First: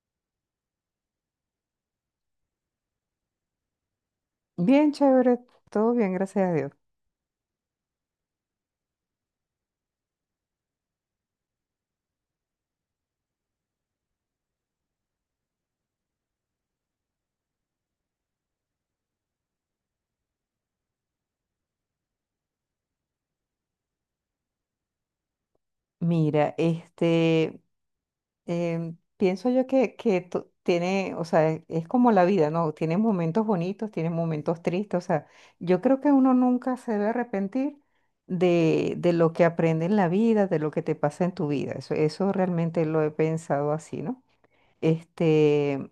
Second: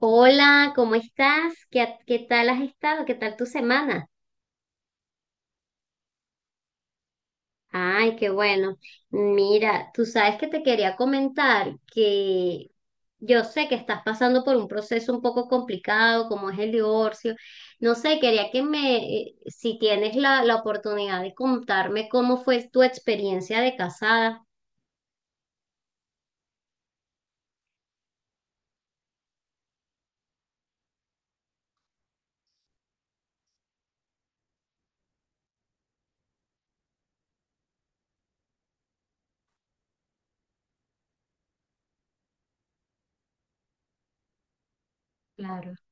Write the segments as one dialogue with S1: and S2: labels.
S1: Hola, ¿cómo estás? ¿Qué tal has estado? ¿Qué tal tu semana?
S2: Bien, chévere, todo bien, gracias a Dios.
S1: Ay, qué bueno. Mira, tú sabes que te quería comentar que yo sé que estás pasando por un proceso un poco complicado, como es el divorcio. No sé, si tienes la oportunidad de contarme cómo fue tu experiencia de casada.
S2: Mira, pienso yo que tiene, o sea, es como la vida, ¿no? Tiene momentos bonitos, tiene momentos tristes, o sea, yo creo que uno nunca se debe arrepentir de lo que aprende en la vida, de lo que te pasa en tu vida, eso realmente lo he pensado así, ¿no?
S1: Claro,
S2: Este,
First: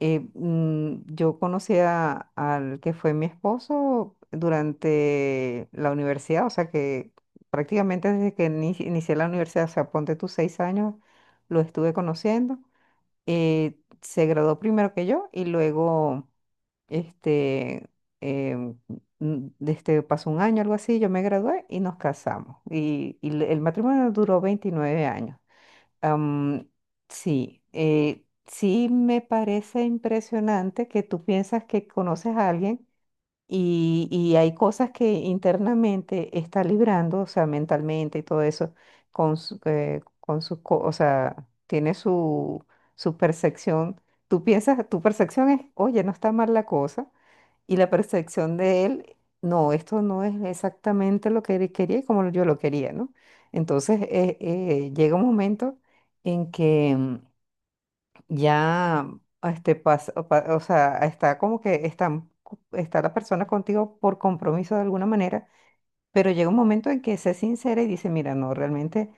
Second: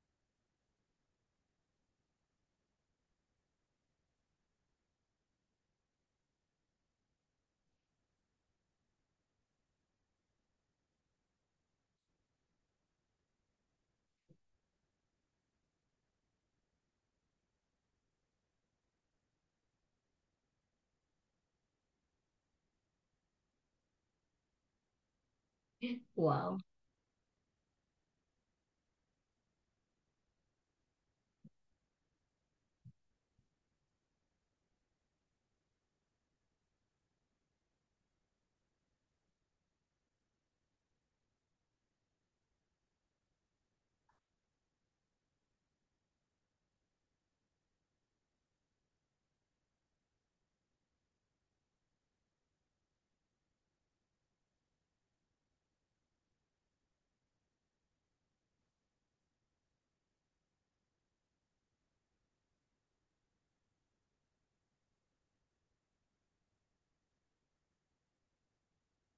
S2: yo conocí al que fue mi esposo durante la universidad, o sea que prácticamente desde que inicié la universidad, o sea, ponte tus 6 años, lo estuve conociendo. Se graduó primero que yo y luego, este, em, pasó un año, algo así, yo me gradué y nos casamos. Y el matrimonio duró 29 años.
S1: wow.
S2: Am, sí, sí me parece impresionante que tú piensas que conoces a alguien y hay cosas que internamente está librando, o sea, mentalmente y todo eso, con su, o sea, tiene su, su percepción. Tú piensas, tu percepción es, oye, no está mal la cosa, y la percepción de él, no, esto no es exactamente lo que él quería y como yo lo quería, ¿no? Entonces llega un momento en que ya pasa, o o sea, está como que está la persona contigo por compromiso de alguna manera, pero llega un momento en que se sincera y dice, mira, no, realmente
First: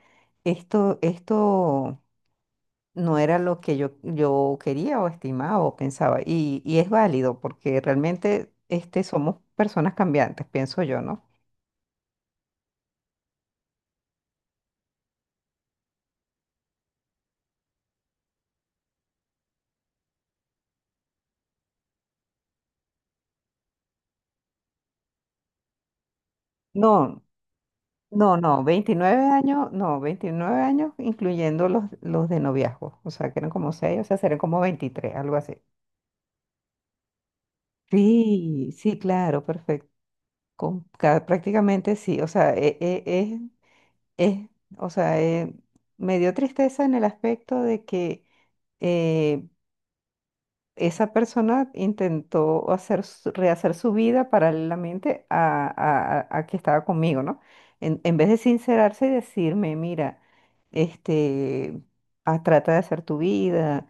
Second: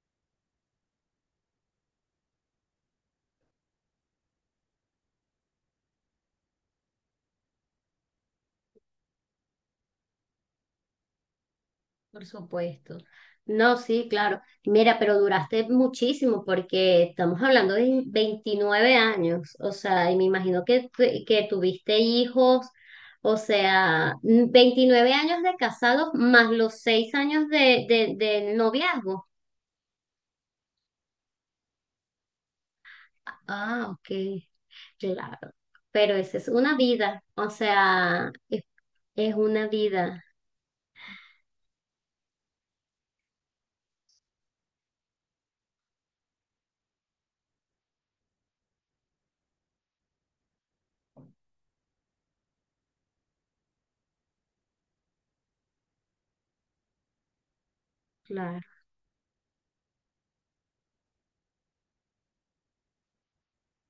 S2: esto no era lo que yo quería o estimaba o pensaba. Y es válido porque realmente somos personas cambiantes, pienso yo, ¿no?
S1: Por supuesto. No, sí, claro. Mira, pero duraste muchísimo porque estamos hablando de 29 años, o sea, y me imagino que, que tuviste hijos, o sea, 29 años de casados más los 6
S2: No,
S1: años de, de, de
S2: no, 29
S1: noviazgo.
S2: años, no, 29 años incluyendo los de noviazgo, o sea, que eran como
S1: Ah,
S2: seis, o
S1: ok,
S2: sea, serían como 23, algo
S1: claro.
S2: así.
S1: Pero esa es una vida,
S2: Sí, sí,
S1: es
S2: claro,
S1: una
S2: perfecto.
S1: vida,
S2: Prácticamente sí, o sea, es, o sea, me dio tristeza en el aspecto de que eh, esa persona intentó hacer, rehacer su vida paralelamente a que estaba conmigo, ¿no? En vez de
S1: claro.
S2: sincerarse y decirme, mira, este, ah, trata de hacer tu vida,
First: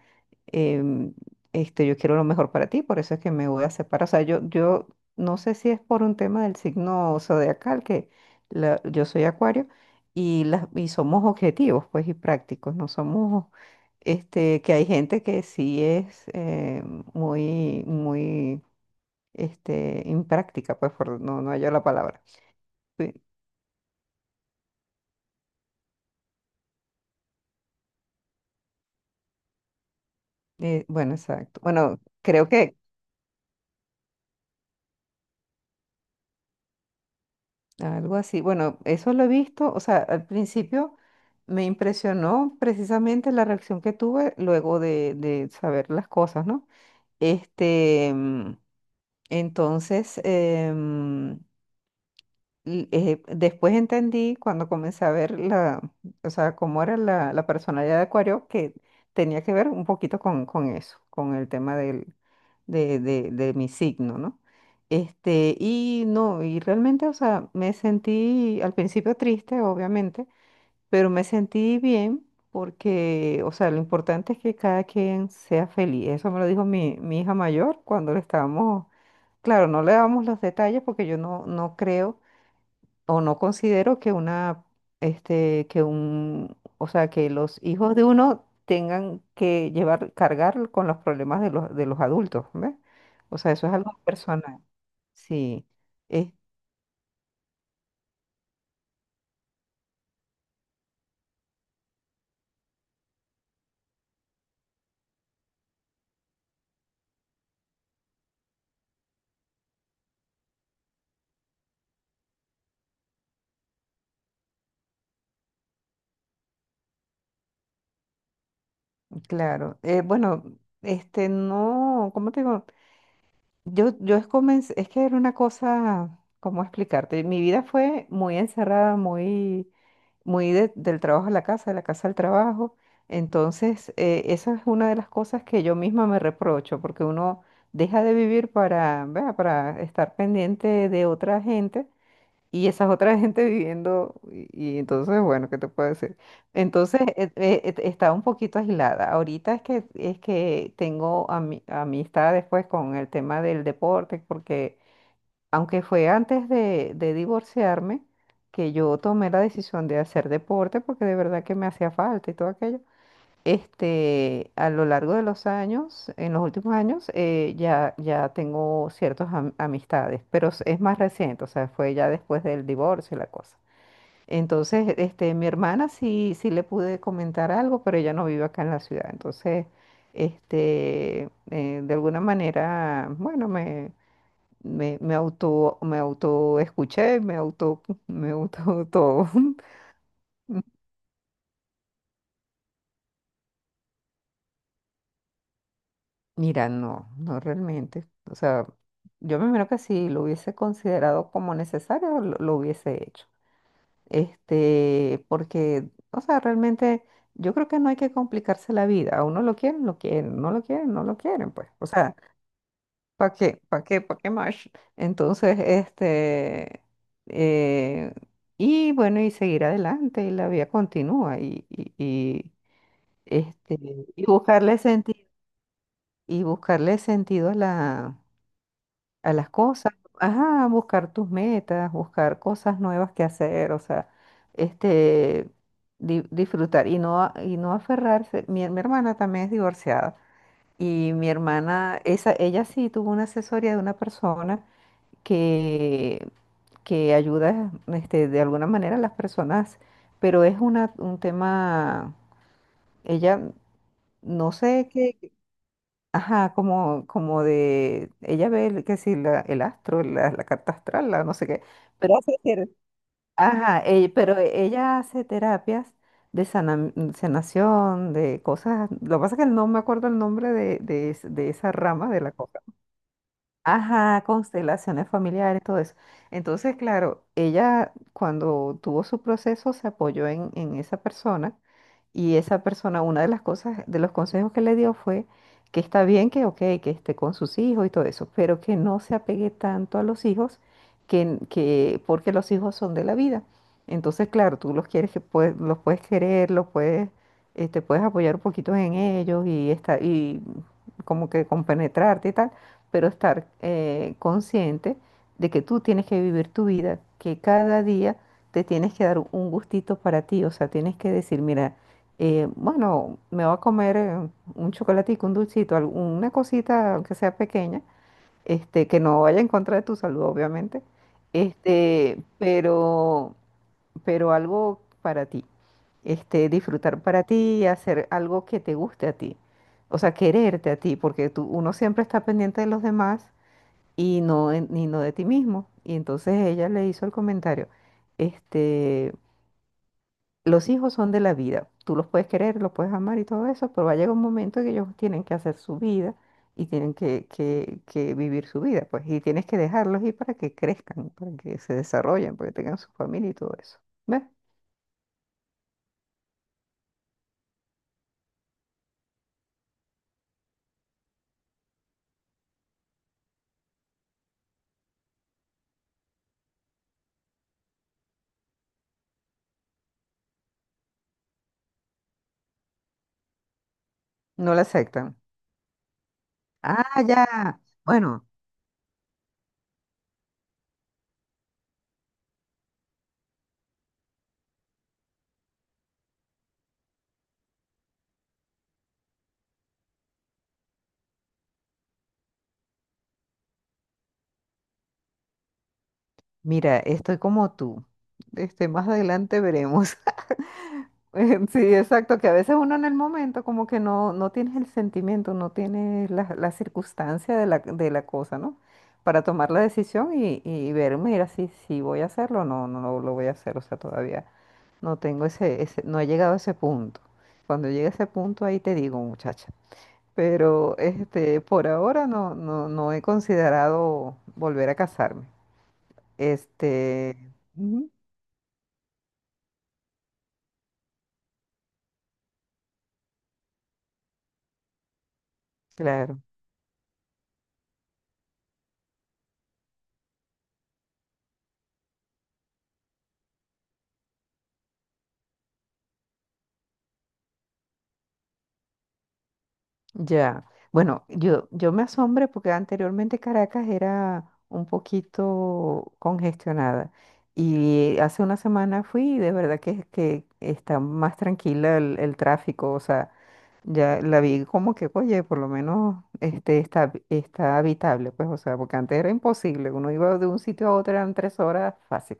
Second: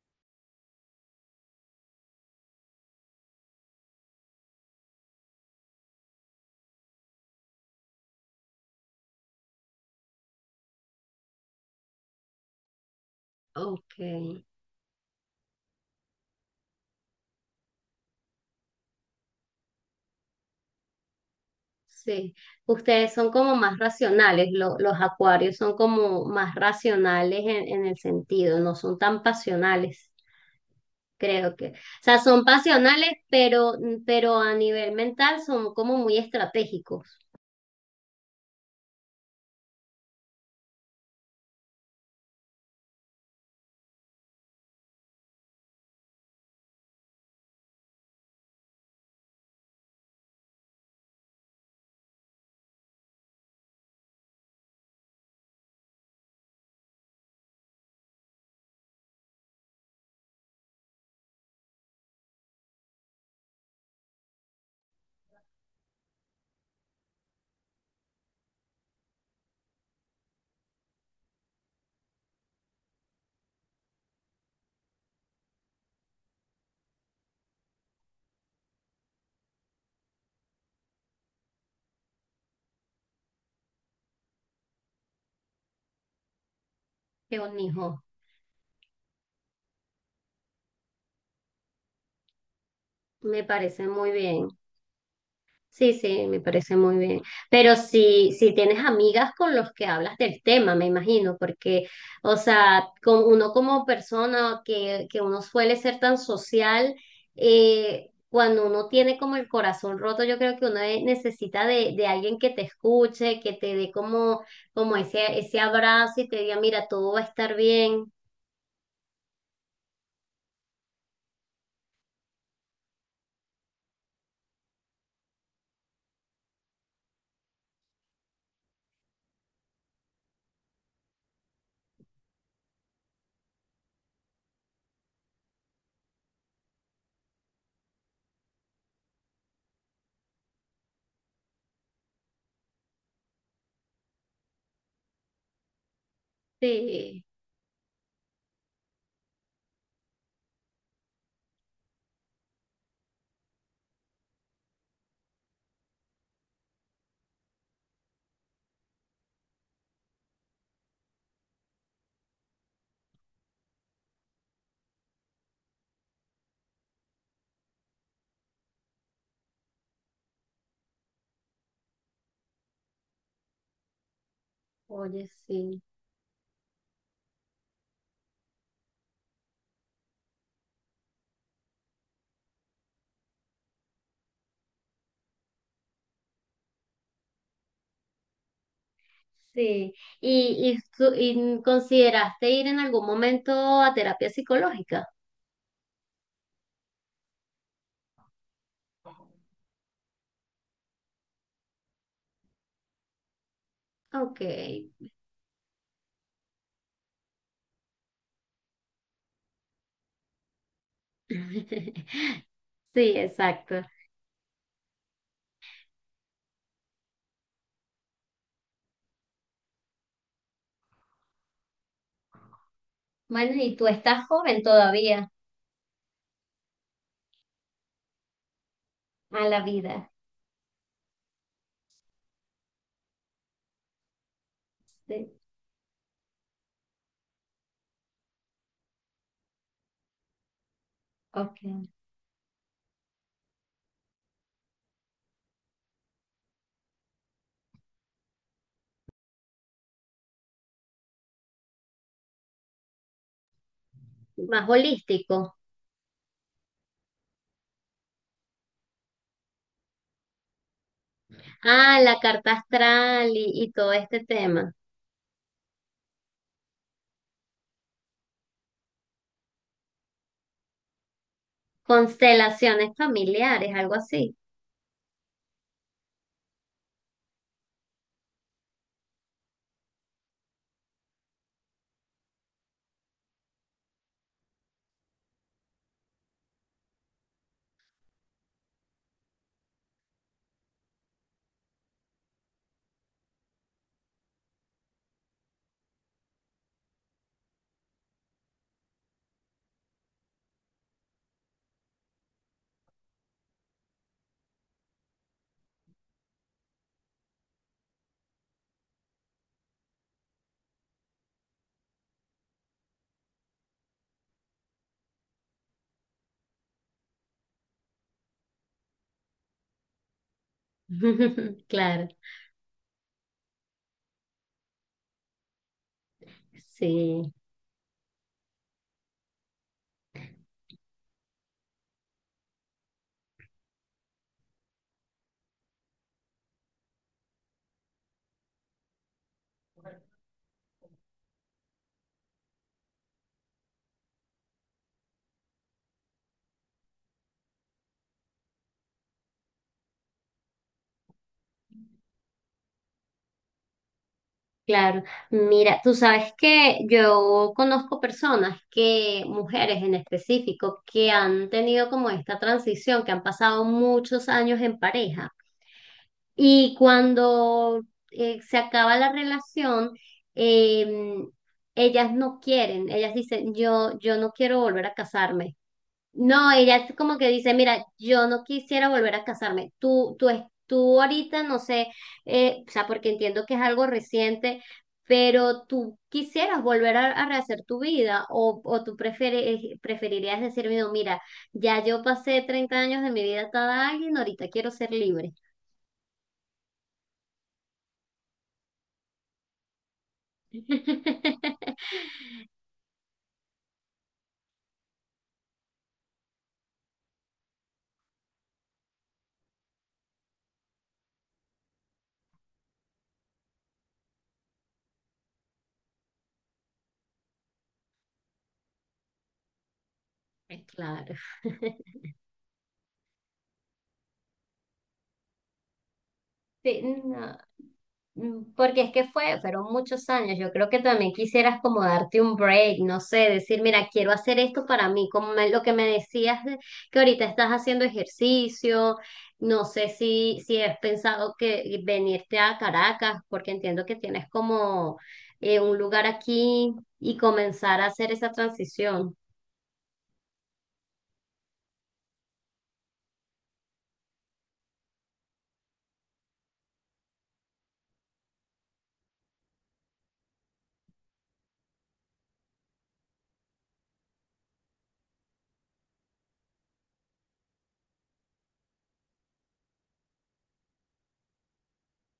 S2: em, yo quiero lo mejor para ti, por eso es que me voy a separar. O sea, yo no sé si es por un tema del signo zodiacal, que yo soy acuario, y somos objetivos, pues, y prácticos, no somos
S1: Ok.
S2: que hay gente que sí es muy, muy impráctica, pues, por no hallo la palabra.
S1: Sí, ustedes
S2: Sí,
S1: son como más racionales, los acuarios son como más racionales en el sentido, no son tan pasionales,
S2: bueno,
S1: creo
S2: exacto.
S1: que. O
S2: Bueno,
S1: sea, son
S2: creo que
S1: pasionales, pero a nivel mental son como muy estratégicos.
S2: algo así. Bueno, eso lo he visto. O sea, al principio me impresionó precisamente la reacción que tuve luego de saber las cosas, ¿no? Este, mm, entonces, em, después entendí cuando comencé a ver la, o sea, cómo era la, la personalidad de Acuario, que tenía que ver un poquito con eso, con el tema de mi signo, ¿no? Y realmente, o sea, me sentí al principio triste, obviamente, pero me sentí bien porque, o sea, lo importante es que cada quien sea feliz. Eso me lo dijo mi hija mayor cuando le estábamos, claro, no le dábamos los detalles porque yo no creo o no considero que una, o sea, que
S1: Qué
S2: los hijos
S1: bonito,
S2: de uno tengan que llevar, cargar con los problemas de los adultos, ¿ves? O
S1: me
S2: sea, eso es
S1: parece
S2: algo
S1: muy bien.
S2: personal. Sí,
S1: Sí, sí,
S2: eh,
S1: me parece muy bien. Pero si tienes amigas con los que hablas del tema, me imagino, porque, o sea, con uno como persona que uno suele ser tan social, cuando uno tiene como el corazón roto, yo creo que uno necesita de alguien que te escuche, que te dé como, como ese abrazo y te diga, mira, todo va a estar bien.
S2: claro. Bueno, no, ¿cómo te digo? Comencé, es que era una cosa, ¿cómo explicarte? Mi vida fue muy encerrada, muy muy del trabajo a la casa, de la casa al trabajo. Entonces, esa es una de las cosas que yo misma me reprocho, porque uno deja de vivir para, vea, para estar pendiente de otra gente y esas otras gente viviendo, y entonces, bueno, ¿qué te puedo decir? Entonces,
S1: Sí,
S2: estaba un poquito aislada. Ahorita es que tengo amistad después con el tema del deporte, porque aunque fue antes de divorciarme, que yo tomé la decisión de hacer deporte porque de verdad que me hacía falta y todo aquello. A lo largo de los años, en los últimos años, ya tengo ciertas amistades, pero es más reciente, o sea, fue ya después del divorcio y la cosa. Entonces,
S1: oye,
S2: mi
S1: sí.
S2: hermana sí, sí le pude comentar algo, pero ella no vive acá en la ciudad. Entonces, de alguna manera, bueno, me auto escuché, me auto, me auto todo.
S1: Sí. ¿Y, y, tú- y consideraste ir en algún momento a terapia psicológica?
S2: Mira, no, no realmente. O sea, yo me imagino que si lo hubiese considerado como necesario, lo hubiese hecho.
S1: Ok.
S2: Porque, o sea, realmente yo creo que no hay que complicarse la vida. A uno lo quieren, no lo quieren, no lo quieren, pues. O sea,
S1: Sí,
S2: ¿para qué?
S1: exacto.
S2: ¿Para qué? ¿Para qué más? Entonces, eh, y bueno, y seguir adelante, y la vida continúa,
S1: Bueno, y
S2: este,
S1: tú
S2: y
S1: estás joven
S2: buscarle sentido,
S1: todavía
S2: y buscarle sentido a la, a
S1: a
S2: las
S1: la
S2: cosas,
S1: vida.
S2: ajá, buscar tus metas, buscar cosas nuevas que hacer, o sea,
S1: Sí.
S2: este, disfrutar, y no, y no aferrarse, mi hermana también es divorciada, y mi
S1: Ok.
S2: hermana, esa, ella sí tuvo una asesoría de una persona, que, que ayuda de alguna manera a las personas, pero es una, un tema, ella no
S1: Más
S2: sé qué,
S1: holístico.
S2: ajá, como de, ella ve que si el astro, la carta astral, la no sé qué,
S1: Ah,
S2: pero
S1: la carta astral y
S2: ajá,
S1: todo este
S2: pero
S1: tema.
S2: ella hace terapias de sanación, de cosas, lo que pasa es que no me acuerdo el nombre de esa rama de la cosa.
S1: Constelaciones familiares, algo
S2: Ajá,
S1: así.
S2: constelaciones familiares, todo eso. Entonces, claro, ella cuando tuvo su proceso se apoyó en esa persona y esa persona, una de las cosas, de los consejos que le dio fue que está bien que, ok, que esté con sus hijos y todo eso, pero que no se apegue tanto a los hijos que porque los hijos son de la vida. Entonces, claro, tú los quieres que puedes, los puedes querer, los puedes, te puedes apoyar un poquito en ellos y está, y como que compenetrarte y tal, pero estar consciente de que tú tienes que vivir tu vida, que cada día te tienes que dar un gustito para ti, o sea, tienes que decir, mira, bueno, me voy a comer un chocolatico, un dulcito, una cosita, aunque sea pequeña, que no vaya en contra de tu salud, obviamente,
S1: Claro,
S2: este, pero, pero algo para ti, disfrutar para
S1: sí.
S2: ti, hacer algo que te guste a ti. O sea, quererte a ti, porque tú, uno siempre está pendiente de los demás y no de ti mismo. Y entonces ella le hizo el comentario, este, los hijos son de la vida, tú los puedes querer, los puedes amar y todo eso, pero va a llegar un momento que ellos tienen que hacer su vida y tienen que vivir su vida, pues, y tienes que dejarlos ir para que crezcan, para que se desarrollen, para que tengan su familia y todo eso. ¿Ves?
S1: Claro, mira, tú sabes que yo conozco personas que, mujeres en específico, que han tenido como esta transición, que han pasado muchos años en pareja y cuando se acaba la relación, eh, ellas no quieren, ellas dicen, yo no
S2: No
S1: quiero
S2: la
S1: volver a
S2: aceptan.
S1: casarme. No, ella es
S2: Ah,
S1: como que dice,
S2: ya.
S1: mira,
S2: Bueno,
S1: yo no quisiera volver a casarme. Tú ahorita, no sé, o sea, porque entiendo que es algo reciente, pero tú quisieras volver a rehacer tu vida o tú prefieres, preferirías decirme, no, mira, ya yo pasé 30 años de mi vida atada a alguien, ahorita quiero ser libre.
S2: mira, estoy como tú. Más adelante veremos. Sí, exacto, que a veces uno en el momento como que no, no tienes el sentimiento, no tienes la, la circunstancia de la cosa, ¿no? Para tomar la decisión y ver, mira, si voy a hacerlo o no, no lo voy a hacer, o sea, todavía no tengo ese, no he llegado a ese punto. Cuando llegue a ese punto ahí te digo, muchacha. Pero
S1: Claro.
S2: por ahora no he considerado volver a casarme.
S1: Sí,
S2: Este,
S1: no.
S2: ujú,
S1: Mm, porque es que fue, fueron muchos años. Yo creo que también quisieras como darte un break, no sé, decir, mira, quiero hacer esto para mí, lo que me
S2: claro.
S1: decías que ahorita estás haciendo ejercicio, no sé si has pensado que venirte a Caracas, porque entiendo que tienes como un lugar aquí y comenzar a hacer esa transición.
S2: Ya, bueno, yo me asombré porque anteriormente Caracas era un poquito congestionada y hace una semana fui y de verdad que está más tranquila el tráfico, o sea, ya la vi como que, oye, por lo menos está habitable, pues, o sea, porque antes era imposible, uno iba de un sitio a otro, eran 3 horas fácil,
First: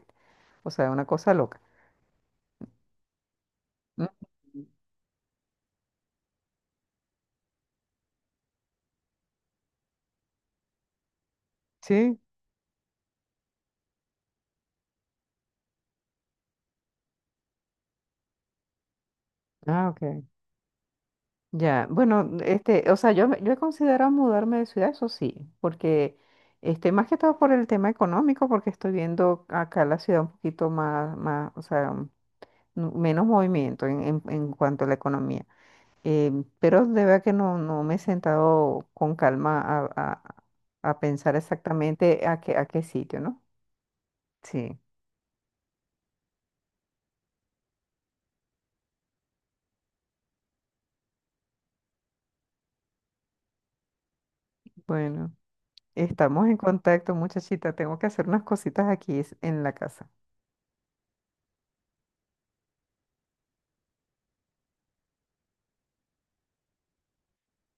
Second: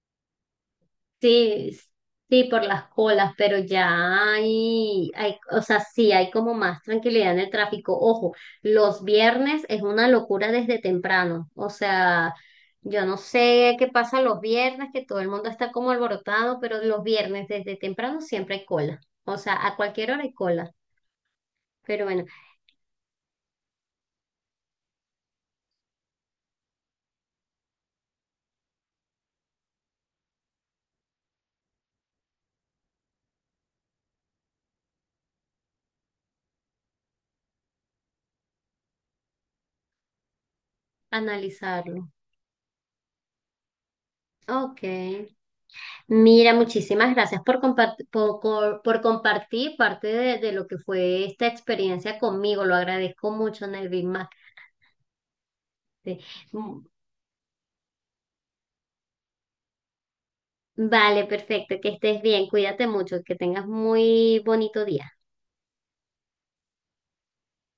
S2: o sea, una cosa loca.
S1: Sí, s- sí, por las colas, pero
S2: Mm,
S1: ya hay, o sea, sí, hay como más tranquilidad en el tráfico. Ojo, los viernes es una locura desde temprano. O
S2: Sí,
S1: sea, yo no sé qué pasa los viernes, que todo el mundo está como alborotado, pero los viernes desde temprano siempre hay cola. O sea, a cualquier hora
S2: ok.
S1: hay cola.
S2: Ya,
S1: Pero bueno,
S2: bueno, yo he considerado mudarme de ciudad, eso sí, porque, más que todo por el tema económico, porque estoy viendo acá la ciudad un poquito más, o sea, menos movimiento en cuanto a la economía. Eh, pero de verdad que no, no me he sentado con calma a pensar
S1: analizarlo.
S2: exactamente a qué sitio, ¿no? Sí,
S1: Ok. Mira, muchísimas gracias por, por compartir parte de lo que fue esta experiencia conmigo. Lo agradezco mucho, Nelvin.
S2: bueno,
S1: Que-
S2: estamos en contacto, muchachita, tengo que hacer unas cositas aquí en la casa.
S1: Vale, perfecto. Que estés bien. Cuídate mucho. Que tengas muy bonito día.